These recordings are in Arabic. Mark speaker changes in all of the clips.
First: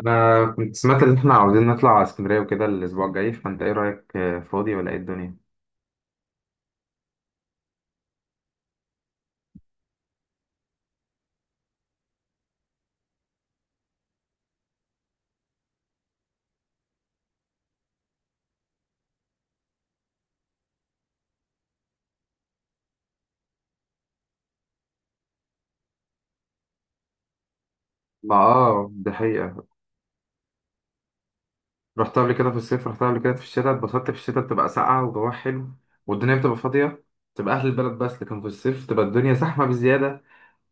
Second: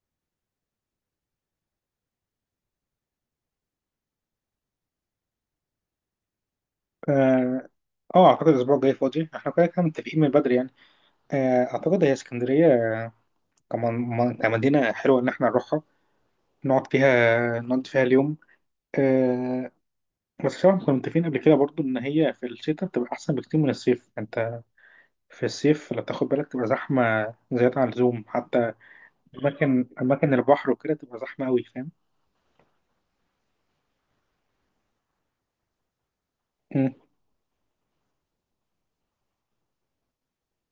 Speaker 1: انا كنت سمعت ان احنا عاوزين نطلع على اسكندريه وكده الاسبوع الجاي، فانت ايه رايك؟ فاضي ولا ايه الدنيا؟
Speaker 2: اه اعتقد الاسبوع الجاي فاضي. احنا كده كده متفقين من بدري يعني. اعتقد هي اسكندريه، كمان كمدينه حلوه ان احنا نروحها، نقعد فيها اليوم. آه، بس طبعا كنا متفقين قبل كده برضو ان هي في الشتاء بتبقى احسن بكتير من الصيف. انت في الصيف لو تاخد بالك تبقى زحمه زياده عن اللزوم،
Speaker 1: ما
Speaker 2: حتى
Speaker 1: ده حقيقه.
Speaker 2: اماكن البحر وكده تبقى زحمه قوي، فاهم.
Speaker 1: رحت قبل كده في الصيف، رحت قبل كده في الشتاء، اتبسطت. في الشتاء بتبقى ساقعه وجواها حلو، والدنيا بتبقى
Speaker 2: مم،
Speaker 1: فاضيه، تبقى اهل البلد بس. لكن في الصيف تبقى الدنيا زحمه بزياده،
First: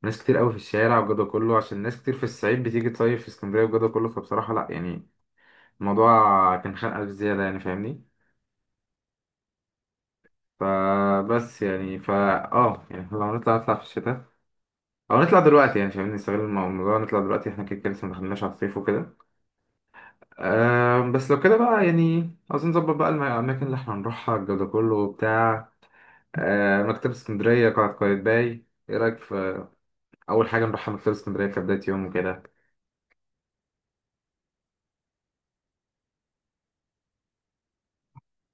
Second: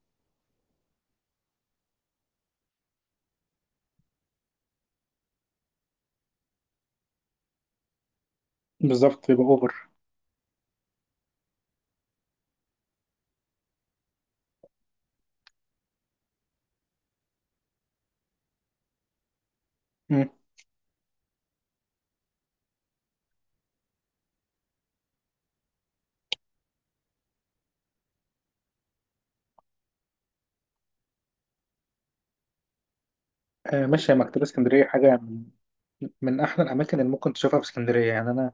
Speaker 1: ناس كتير قوي في الشارع والجو ده كله، عشان ناس كتير في الصعيد بتيجي تصيف في اسكندريه والجو ده كله، فبصراحه لا يعني. الموضوع كان خانقه بزياده يعني، فاهمني؟
Speaker 2: بالظبط، بيبقى اوفر.
Speaker 1: فبس يعني اه يعني لو نطلع نطلع في الشتاء، او نطلع دلوقتي، يعني مش عايزين نستغل الموضوع، نطلع دلوقتي احنا كده كده لسه ما دخلناش على الصيف وكده.
Speaker 2: مم.
Speaker 1: بس لو كده بقى يعني عاوزين نظبط بقى الاماكن اللي احنا هنروحها الجو ده كله وبتاع. مكتبة اسكندرية، قلعة قايتباي، ايه رايك في اول حاجة نروحها مكتبة اسكندرية كبداية يوم وكده؟
Speaker 2: ماشي، يا مكتبه اسكندريه حاجه من احلى الاماكن اللي ممكن تشوفها في اسكندريه يعني. انا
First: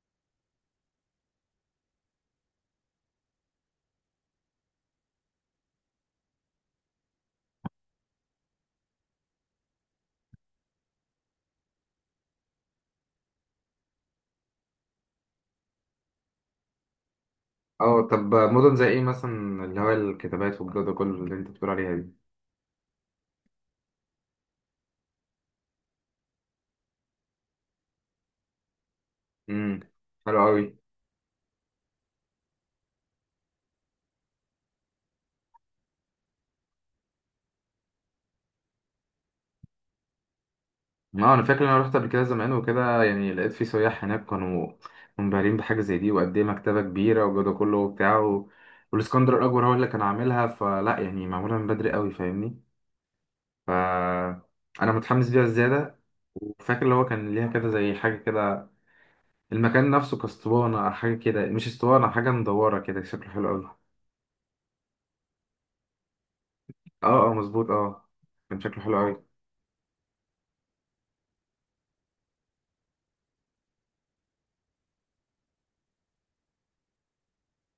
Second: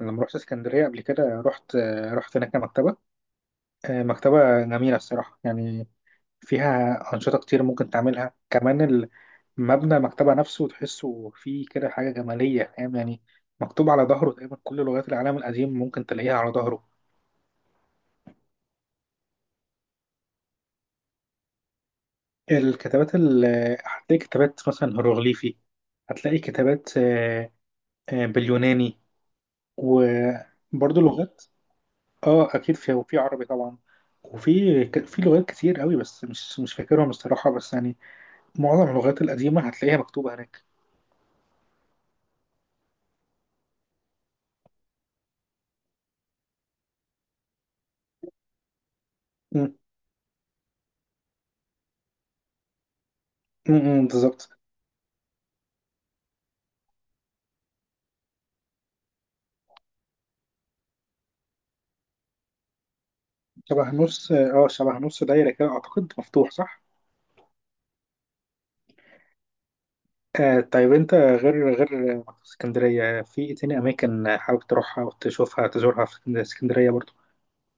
Speaker 2: أنا لما رحت اسكندرية قبل كده رحت هناك مكتبة، مكتبة جميلة الصراحة يعني. فيها أنشطة كتير ممكن تعملها كمان. مبنى المكتبة نفسه تحسه فيه كده حاجة جمالية، فاهم يعني. مكتوب على ظهره تقريبا كل لغات العالم القديم ممكن تلاقيها على ظهره.
Speaker 1: اه طب مدن زي ايه مثلا، اللي هو الكتابات والجو ده كله اللي انت بتقول عليها دي؟
Speaker 2: الكتابات ال... هتلاقي كتابات مثلا هيروغليفي، هتلاقي كتابات باليوناني،
Speaker 1: امم. حلو قوي.
Speaker 2: وبرضه لغات. اه اكيد في، وفي عربي طبعا. في لغات كتير قوي بس مش فاكرهم الصراحه، بس يعني معظم اللغات القديمه هتلاقيها مكتوبه هناك.
Speaker 1: اه انا فاكر ان انا رحت قبل كده زمان وكده، يعني لقيت في سياح هناك كانوا منبهرين بحاجه زي دي، وقد ايه مكتبه كبيره والجو ده كله وبتاع و... والاسكندر الاكبر هو
Speaker 2: م-
Speaker 1: اللي كان عاملها، فلا يعني معموله من بدري قوي، فاهمني؟
Speaker 2: م- م،
Speaker 1: ف
Speaker 2: بالظبط.
Speaker 1: انا متحمس ليها زياده، وفاكر اللي هو كان ليها كده زي حاجه كده، المكان نفسه كاسطوانه او حاجه كده، مش اسطوانه، حاجه مدوره كده، شكله حلو قوي.
Speaker 2: شبه نص، اه شبه نص دايره كده اعتقد، مفتوح، صح.
Speaker 1: اه، اه، مظبوط، اه. كان شكله حلو قوي.
Speaker 2: آه طيب، انت غير مكتبة اسكندريه في ايه تاني اماكن حابب تروحها وتشوفها تزورها في اسكندريه برضو؟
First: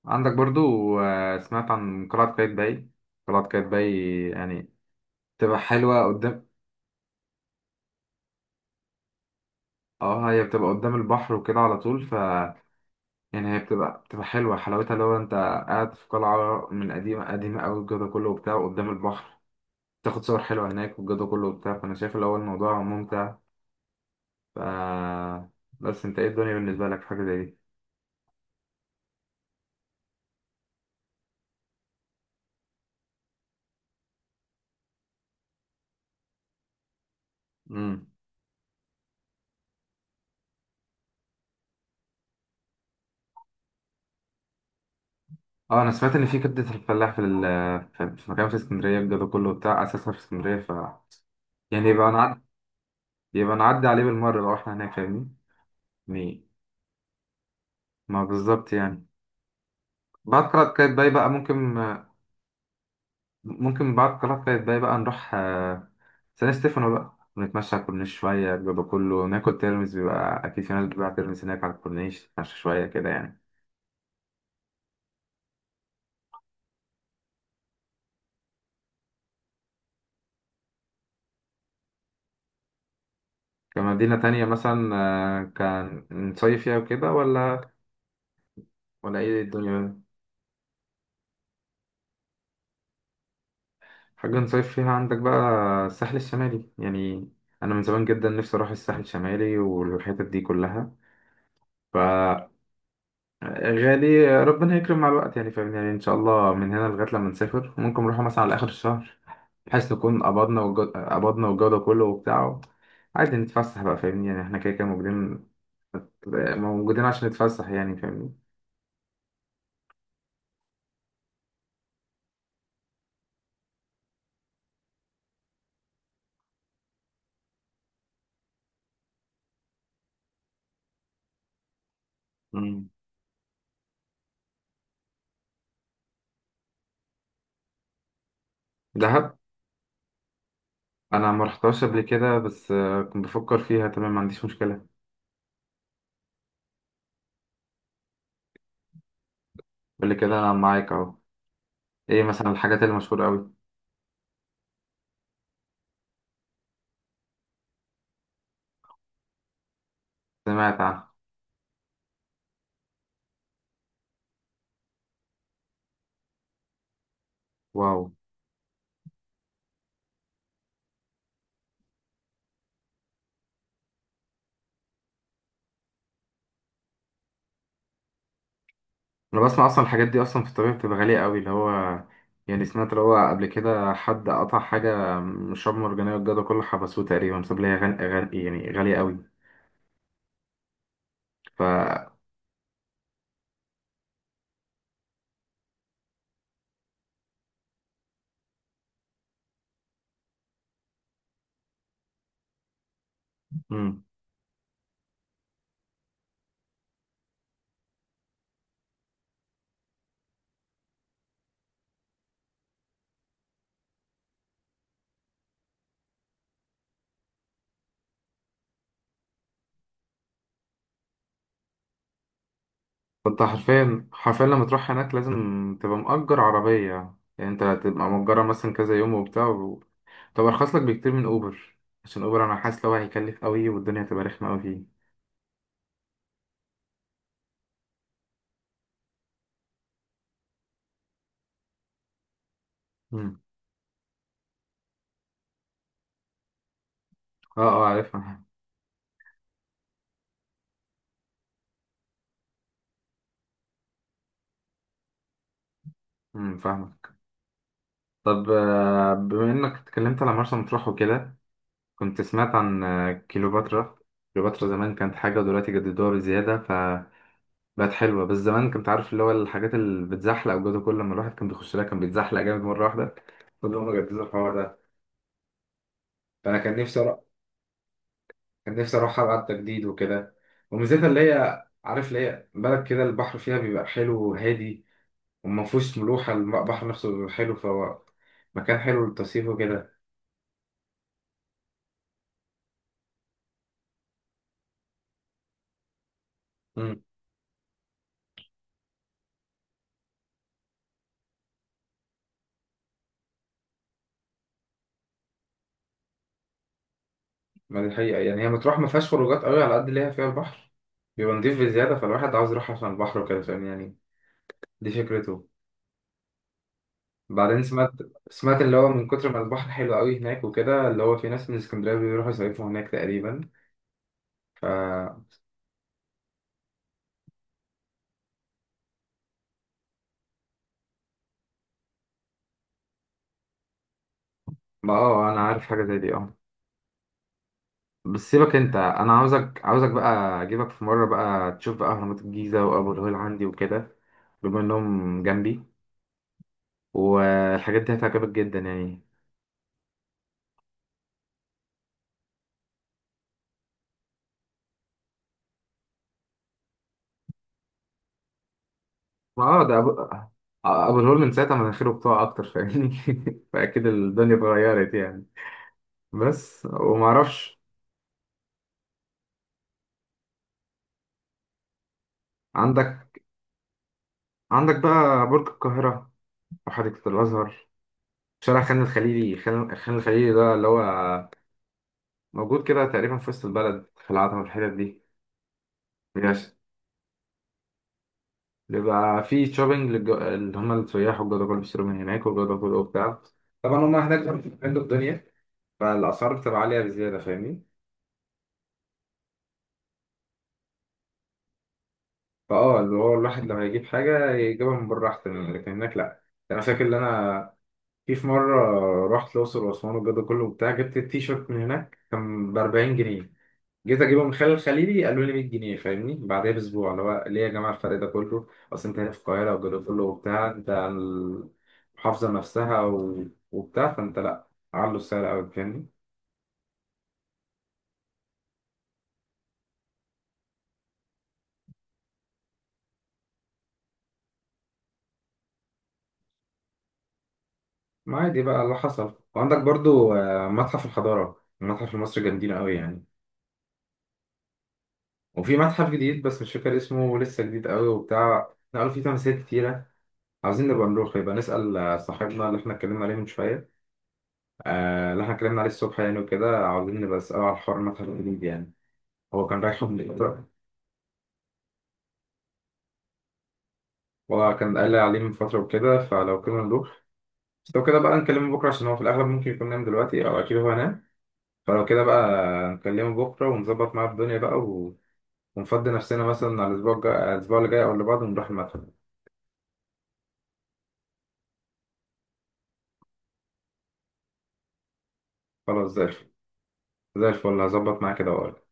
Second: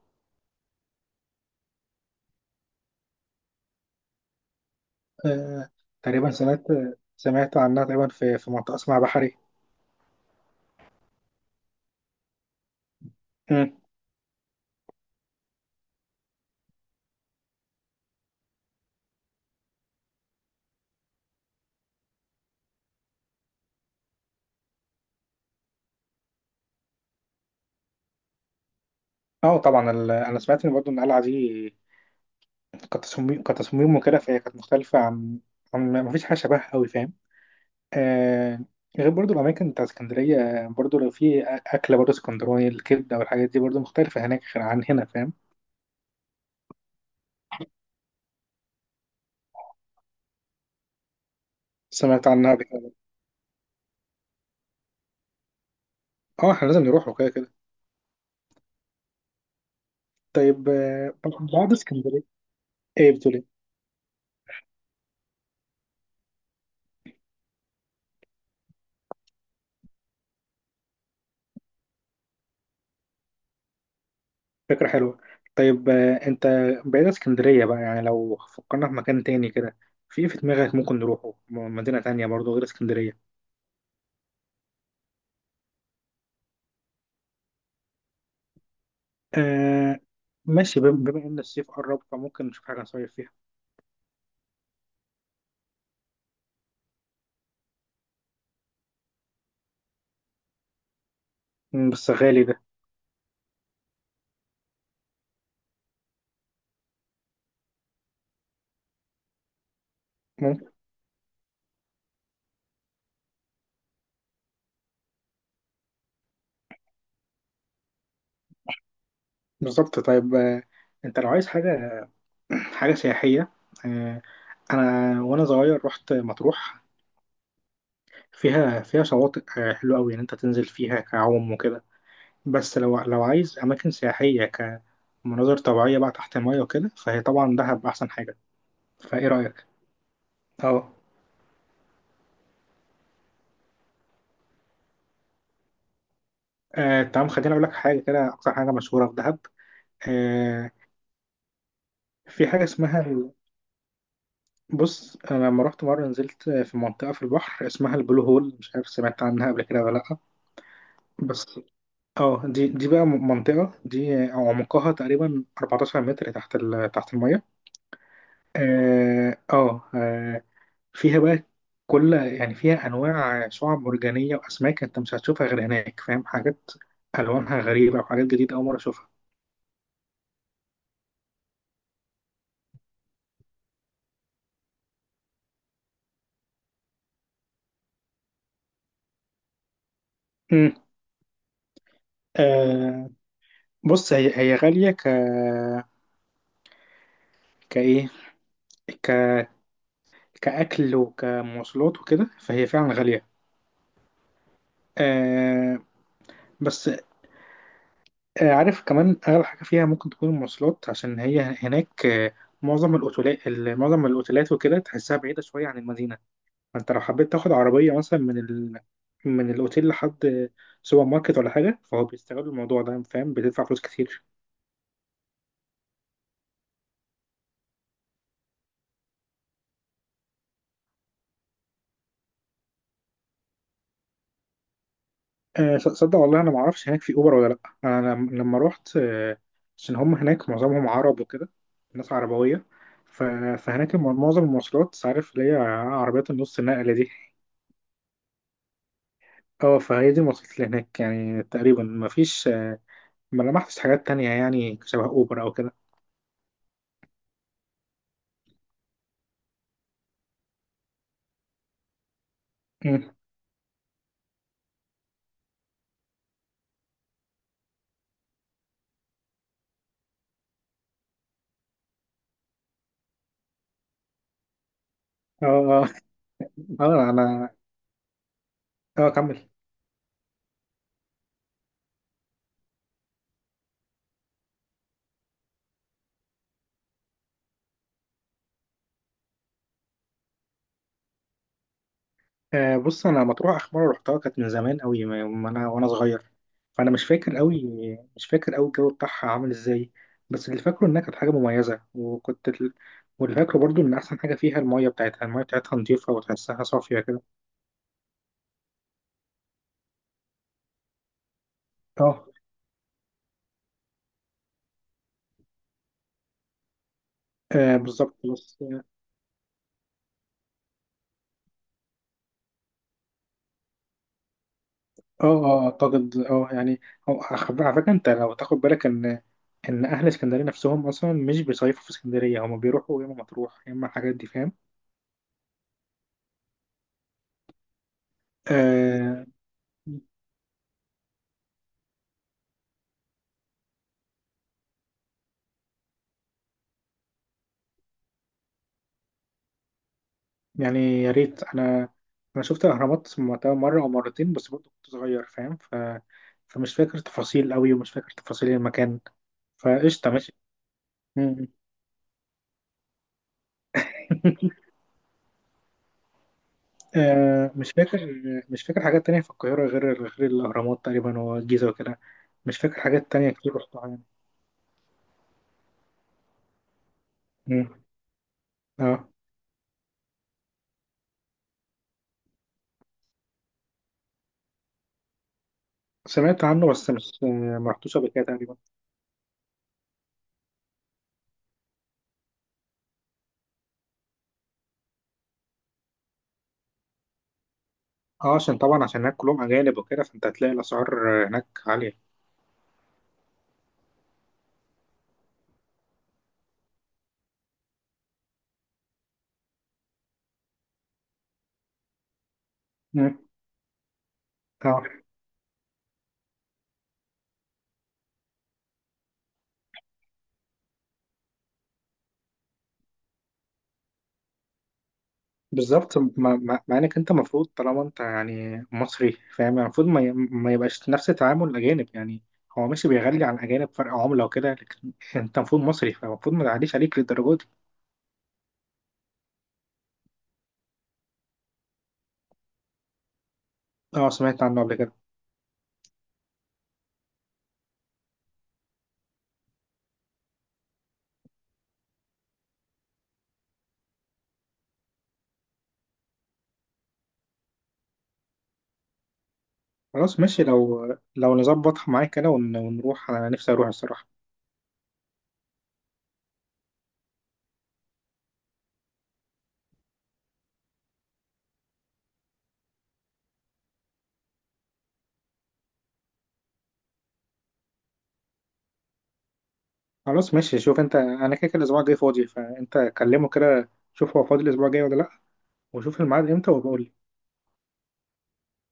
Speaker 1: عندك برضو، سمعت عن قلعه قايتباي. قلعه قايتباي يعني تبقى
Speaker 2: آه،
Speaker 1: حلوة
Speaker 2: تقريبا
Speaker 1: قدام.
Speaker 2: سمعت، سمعت عنها تقريبا في منطقه اسمها بحري.
Speaker 1: اه، هي بتبقى قدام البحر وكده على طول، يعني هي
Speaker 2: م.
Speaker 1: بتبقى بتبقى حلوة، حلاوتها لو انت قاعد في قلعة من قديمة قديمة قوي، الجو ده كله وبتاع قدام البحر، تاخد صور حلوة هناك والجو ده كله وبتاع، فانا شايف اللي هو الموضوع ممتع. ف بس انت ايه الدنيا بالنسبة لك في حاجة زي دي؟
Speaker 2: اه طبعا، انا سمعت ان برضو ان القلعه دي كتصميم وكده، فهي كانت مختلفة عن، عن ما فيش حاجة شبهها أوي، فاهم.
Speaker 1: امم.
Speaker 2: آه، غير برضو الأماكن بتاع اسكندرية، برضو لو في أكلة برضو اسكندراني، الكبدة والحاجات دي برضو مختلفة هناك غير عن هنا، فاهم.
Speaker 1: اه انا سمعت ان في كبدة الفلاح في في مكان في اسكندرية، الجو ده كله وبتاع، اساسها في اسكندرية. يعني
Speaker 2: سمعت عنها قبل كده.
Speaker 1: يبقى نعدي عليه بالمرة لو احنا هناك، فاهمني يعني؟
Speaker 2: اه احنا لازم نروح وكده كده.
Speaker 1: ما بالظبط يعني. بعد كده
Speaker 2: طيب،
Speaker 1: كده باي
Speaker 2: آه،
Speaker 1: بقى
Speaker 2: بعد
Speaker 1: ممكن.
Speaker 2: اسكندرية ايه؟ بتقول ايه؟
Speaker 1: ممكن بعد القلعة القايتباي بقى نروح سان ستيفانو بقى، ونتمشى على الكورنيش شوية، بيبقى كله ناكل ترمس، بيبقى أكيد في ناس بتبيع ترمس هناك على الكورنيش، نتمشى شوية كده يعني.
Speaker 2: فكرة حلوة. طيب آه، انت بعيد عن اسكندرية بقى يعني، لو فكرنا في مكان تاني كده، في إيه في دماغك ممكن نروحه؟ مدينة تانية برضو غير اسكندرية.
Speaker 1: كمدينة تانية مثلا، كان نصيف فيها وكده، ولا ولا إيه
Speaker 2: آه
Speaker 1: الدنيا؟
Speaker 2: ماشي، بما ان الصيف قرب فممكن نشوف حاجه نصيف فيها.
Speaker 1: حاجة نصيف فيها عندك بقى. الساحل الشمالي يعني. أنا من زمان جدا نفسي أروح الساحل الشمالي والحتت دي كلها.
Speaker 2: بس غالي ده.
Speaker 1: غالي، ربنا هيكرم مع الوقت يعني، فاهمني؟ يعني ان شاء الله من هنا لغايه لما نسافر ممكن نروح مثلا على اخر الشهر، بحيث نكون
Speaker 2: ممكن.
Speaker 1: قبضنا والجو ده كله وبتاع، عادي نتفسح بقى، فاهمني؟ يعني احنا كده كده موجودين موجودين عشان نتفسح يعني، فاهمني؟
Speaker 2: بالظبط. طيب آه، انت لو عايز حاجه، حاجه سياحيه، آه انا وانا صغير رحت مطروح، فيها شواطئ آه حلوه قوي، ان انت تنزل فيها كعوم وكده. بس
Speaker 1: مم.
Speaker 2: لو عايز اماكن سياحيه كمناظر طبيعيه بقى تحت الميه وكده، فهي طبعا دهب احسن حاجه. فايه
Speaker 1: دهب.
Speaker 2: رايك؟ اه.
Speaker 1: انا ما رحتهاش قبل كده، بس كنت بفكر فيها، تمام، ما عنديش مشكله.
Speaker 2: تمام، خليني اقول لك حاجه كده. اكتر حاجه مشهوره في دهب
Speaker 1: قول لي كده، انا
Speaker 2: آه،
Speaker 1: معاك اهو. ايه
Speaker 2: في
Speaker 1: مثلا
Speaker 2: حاجه
Speaker 1: الحاجات
Speaker 2: اسمها،
Speaker 1: المشهوره قوي؟
Speaker 2: بص انا لما رحت مره نزلت في منطقه في البحر اسمها البلو هول. مش عارف سمعت عنها قبل كده ولا لا.
Speaker 1: سمعت عنها.
Speaker 2: بس اه دي بقى، منطقه دي عمقها تقريبا 14 متر تحت تحت الميه.
Speaker 1: واو.
Speaker 2: اه اه آه، فيها بقى كل، يعني فيها انواع شعاب مرجانيه واسماك انت مش هتشوفها غير هناك، فاهم، حاجات الوانها غريبه وحاجات جديده اول مره اشوفها.
Speaker 1: انا بسمع اصلا الحاجات دي اصلا في الطبيعي بتبقى غاليه قوي، اللي هو يعني سمعت اللي هو قبل كده حد قطع حاجه من الشعاب المرجانيه والجدع كله حبسوه تقريبا بسبب لها يعني غاليه قوي.
Speaker 2: امم
Speaker 1: ف
Speaker 2: آه بص، هي هي غاليه، ك كايه ك كأكل وكمواصلات وكده، فهي فعلا غالية.
Speaker 1: مم.
Speaker 2: آه بس آه عارف كمان أغلى حاجة فيها ممكن تكون المواصلات، عشان هي هناك آه، معظم الأوتيلات وكده تحسها بعيدة شوية عن المدينة. فأنت لو حبيت تاخد عربية مثلا من من الأوتيل لحد سوبر ماركت ولا حاجة، فهو بيستغلوا الموضوع ده، فاهم،
Speaker 1: فانت
Speaker 2: بتدفع فلوس
Speaker 1: حرفيا
Speaker 2: كتير.
Speaker 1: حرفيا لما تروح هناك لازم تبقى مأجر عربيه، يعني انت تبقى مأجرها مثلا كذا يوم وبتاع و... طب ارخص لك بكتير من اوبر، عشان اوبر انا حاسس لو هيكلف قوي، والدنيا هتبقى رخمه قوي فيه.
Speaker 2: صدق والله انا ما اعرفش هناك في اوبر ولا لا. انا لما رحت عشان هم هناك معظمهم عرب وكده، ناس عربويه. ف-
Speaker 1: مم.
Speaker 2: فهناك معظم المواصلات عارف اللي هي عربيات النص نقله دي.
Speaker 1: اه، اه، عارفها.
Speaker 2: اه فهي دي المواصلات اللي هناك يعني، تقريبا ما فيش ما لمحتش حاجات تانية يعني شبه اوبر او كده.
Speaker 1: مم، فاهمك. طب بما انك اتكلمت على مرسى مطروح وكده، كنت سمعت عن
Speaker 2: مم.
Speaker 1: كيلوباترا. كيلوباترا زمان كانت حاجة ودلوقتي جددوها بزيادة فبقت حلوة، بس زمان كنت عارف اللي هو الحاجات اللي بتزحلق وجوده، كل لما الواحد كان بيخش لها كان بيتزحلق جامد مرة واحدة، فاللي هم جددوا الحوار ده.
Speaker 2: اه اه
Speaker 1: فأنا
Speaker 2: اه انا،
Speaker 1: كان نفسي
Speaker 2: اه
Speaker 1: أروح ألعب
Speaker 2: كمل.
Speaker 1: تجديد وكده، وميزتها اللي هي عارف اللي هي بلد كده البحر فيها بيبقى حلو وهادي، وما فيهوش ملوحة، البحر نفسه بيبقى حلو، فهو مكان حلو للتصيف وكده.
Speaker 2: بص انا مطروح اخر مره رحتها كانت من زمان قوي، ما ما انا وانا صغير، فانا مش فاكر قوي، الجو بتاعها عامل ازاي. بس اللي فاكره انها كانت حاجه مميزه، واللي فاكره برضو ان احسن حاجه فيها الميه بتاعتها، نظيفه وتحسها صافيه كده.
Speaker 1: ما دي حقيقة، يعني هي مطروح ما فيهاش خروجات قوي على قد اللي هي فيها البحر بيبقى نضيف بزيادة،
Speaker 2: اه.
Speaker 1: فالواحد عاوز يروح عشان البحر وكده، فاهم يعني؟ دي فكرته. بعدين
Speaker 2: آه
Speaker 1: سمعت،
Speaker 2: بالظبط بس
Speaker 1: اللي
Speaker 2: اه
Speaker 1: هو من كتر ما البحر حلو قوي هناك وكده، اللي هو في ناس من اسكندرية بيروحوا يصيفوا هناك تقريبا. ف
Speaker 2: اه آه، اعتقد اه يعني، على فكره انت لو تاخد بالك ان، ان اهل اسكندريه نفسهم اصلا مش بيصيفوا في اسكندريه، هم بيروحوا يا اما مطروح يا اما الحاجات دي، فاهم.
Speaker 1: ما انا عارف حاجة زي دي، اه. بس سيبك، انت انا
Speaker 2: آه
Speaker 1: عاوزك عاوزك بقى اجيبك في مرة بقى تشوف بقى اهرامات الجيزة وابو الهول عندي وكده، بما انهم جنبي، والحاجات دي هتعجبك جدا يعني.
Speaker 2: يعني يا ريت. انا، انا شفت الاهرامات وقتها مره او مرتين بس برضه كنت صغير، فاهم فمش فاكر تفاصيل قوي، ومش فاكر تفاصيل المكان.
Speaker 1: ما ده ابو
Speaker 2: فقشطه ماشي.
Speaker 1: ابو الهول من
Speaker 2: مم.
Speaker 1: ساعتها مناخيره بتقع اكتر، فاهمني؟ فاكيد الدنيا اتغيرت يعني. بس وما اعرفش.
Speaker 2: مش فاكر، مش فاكر حاجات تانية في القاهره غير، غير الاهرامات تقريبا والجيزه وكده. مش فاكر
Speaker 1: عندك
Speaker 2: حاجات تانية كتير رحتها يعني.
Speaker 1: عندك بقى برج القاهره او حديقه
Speaker 2: مم.
Speaker 1: الازهر، شارع خان
Speaker 2: اه
Speaker 1: الخليلي. خان خان الخليلي ده اللي هو موجود كده تقريبا في وسط البلد في العتبه والحتت دي، بيبقى
Speaker 2: سمعت عنه، بس مش، ما رحتوش قبل كده تقريبا.
Speaker 1: بيبقى فيه شوبينج اللي هم السياح، والجدعان بيشتروا من هناك، والجدعان وبتاع، طبعا هم هناك بيعملوا الدنيا، فالاسعار بتبقى عاليه بزياده، فاهمني؟
Speaker 2: اه عشان طبعا، عشان هناك كلهم اجانب وكده، فانت هتلاقي الاسعار هناك عاليه.
Speaker 1: فاه اللي هو الواحد لما يجيب حاجة يجيبها من بره أحسن يعني، لكن هناك لأ يعني. أنا فاكر إن أنا في مرة رحت الأقصر وأسوان والجو ده كله وبتاع، جبت التيشيرت من هناك كان بأربعين
Speaker 2: مم.
Speaker 1: جنيه جيت أجيبه من خلال
Speaker 2: اه
Speaker 1: الخليلي قالوا لي 100 جنيه، فاهمني؟ بعدها بأسبوع اللي هو ليه يا جماعة الفرق ده كله؟ أصل أنت هنا في القاهرة والجو ده كله وبتاع، أنت عن المحافظة نفسها و... وبتاع، فأنت لأ، علوا السعر أوي، فاهمني؟
Speaker 2: بالظبط، مع انك انت المفروض، طالما انت يعني مصري فاهم، يعني المفروض ما يبقاش نفس تعامل الاجانب يعني. هو ماشي بيغلي عن الاجانب فرق عمله وكده، لكن انت المفروض مصري فالمفروض ما تعليش عليك للدرجه دي.
Speaker 1: ما عادي بقى اللي حصل. وعندك برضو متحف الحضارة، المتحف المصري، جامدين أوي يعني.
Speaker 2: اه سمعت عنه قبل كده.
Speaker 1: وفي متحف جديد بس مش فاكر اسمه، لسه جديد قوي وبتاع، نقلوا فيه تماثيل كتيرة. عاوزين نبقى نروح، يبقى نسأل صاحبنا اللي احنا اتكلمنا عليه من شوية، اللي احنا اتكلمنا عليه الصبح يعني وكده، عاوزين نبقى نسأله على حوار المتحف الجديد يعني. هو كان رايحه من
Speaker 2: خلاص ماشي،
Speaker 1: فترة،
Speaker 2: لو نظبط معاك كده ونروح، انا نفسي اروح الصراحه.
Speaker 1: وكان قال لي عليه من فترة وكده، فلو كده نروح. بس لو كده بقى نكلمه بكرة، عشان هو في الأغلب ممكن يكون نام دلوقتي، أو أكيد هو نام، فلو كده بقى نكلمه بكرة ونظبط معاه الدنيا بقى و... ونفضي نفسنا مثلا على الأسبوع الجاي، الأسبوع اللي جاي أو اللي بعده، ونروح المتحف.
Speaker 2: خلاص ماشي، شوف انت، انا كده كده الاسبوع الجاي فاضي، فانت كلمه كده شوف هو فاضي الاسبوع الجاي ولا لا،
Speaker 1: خلاص
Speaker 2: وشوف
Speaker 1: زي الفل.
Speaker 2: الميعاد امتى وبقول.
Speaker 1: زي الفل هظبط معاه كده وأقول.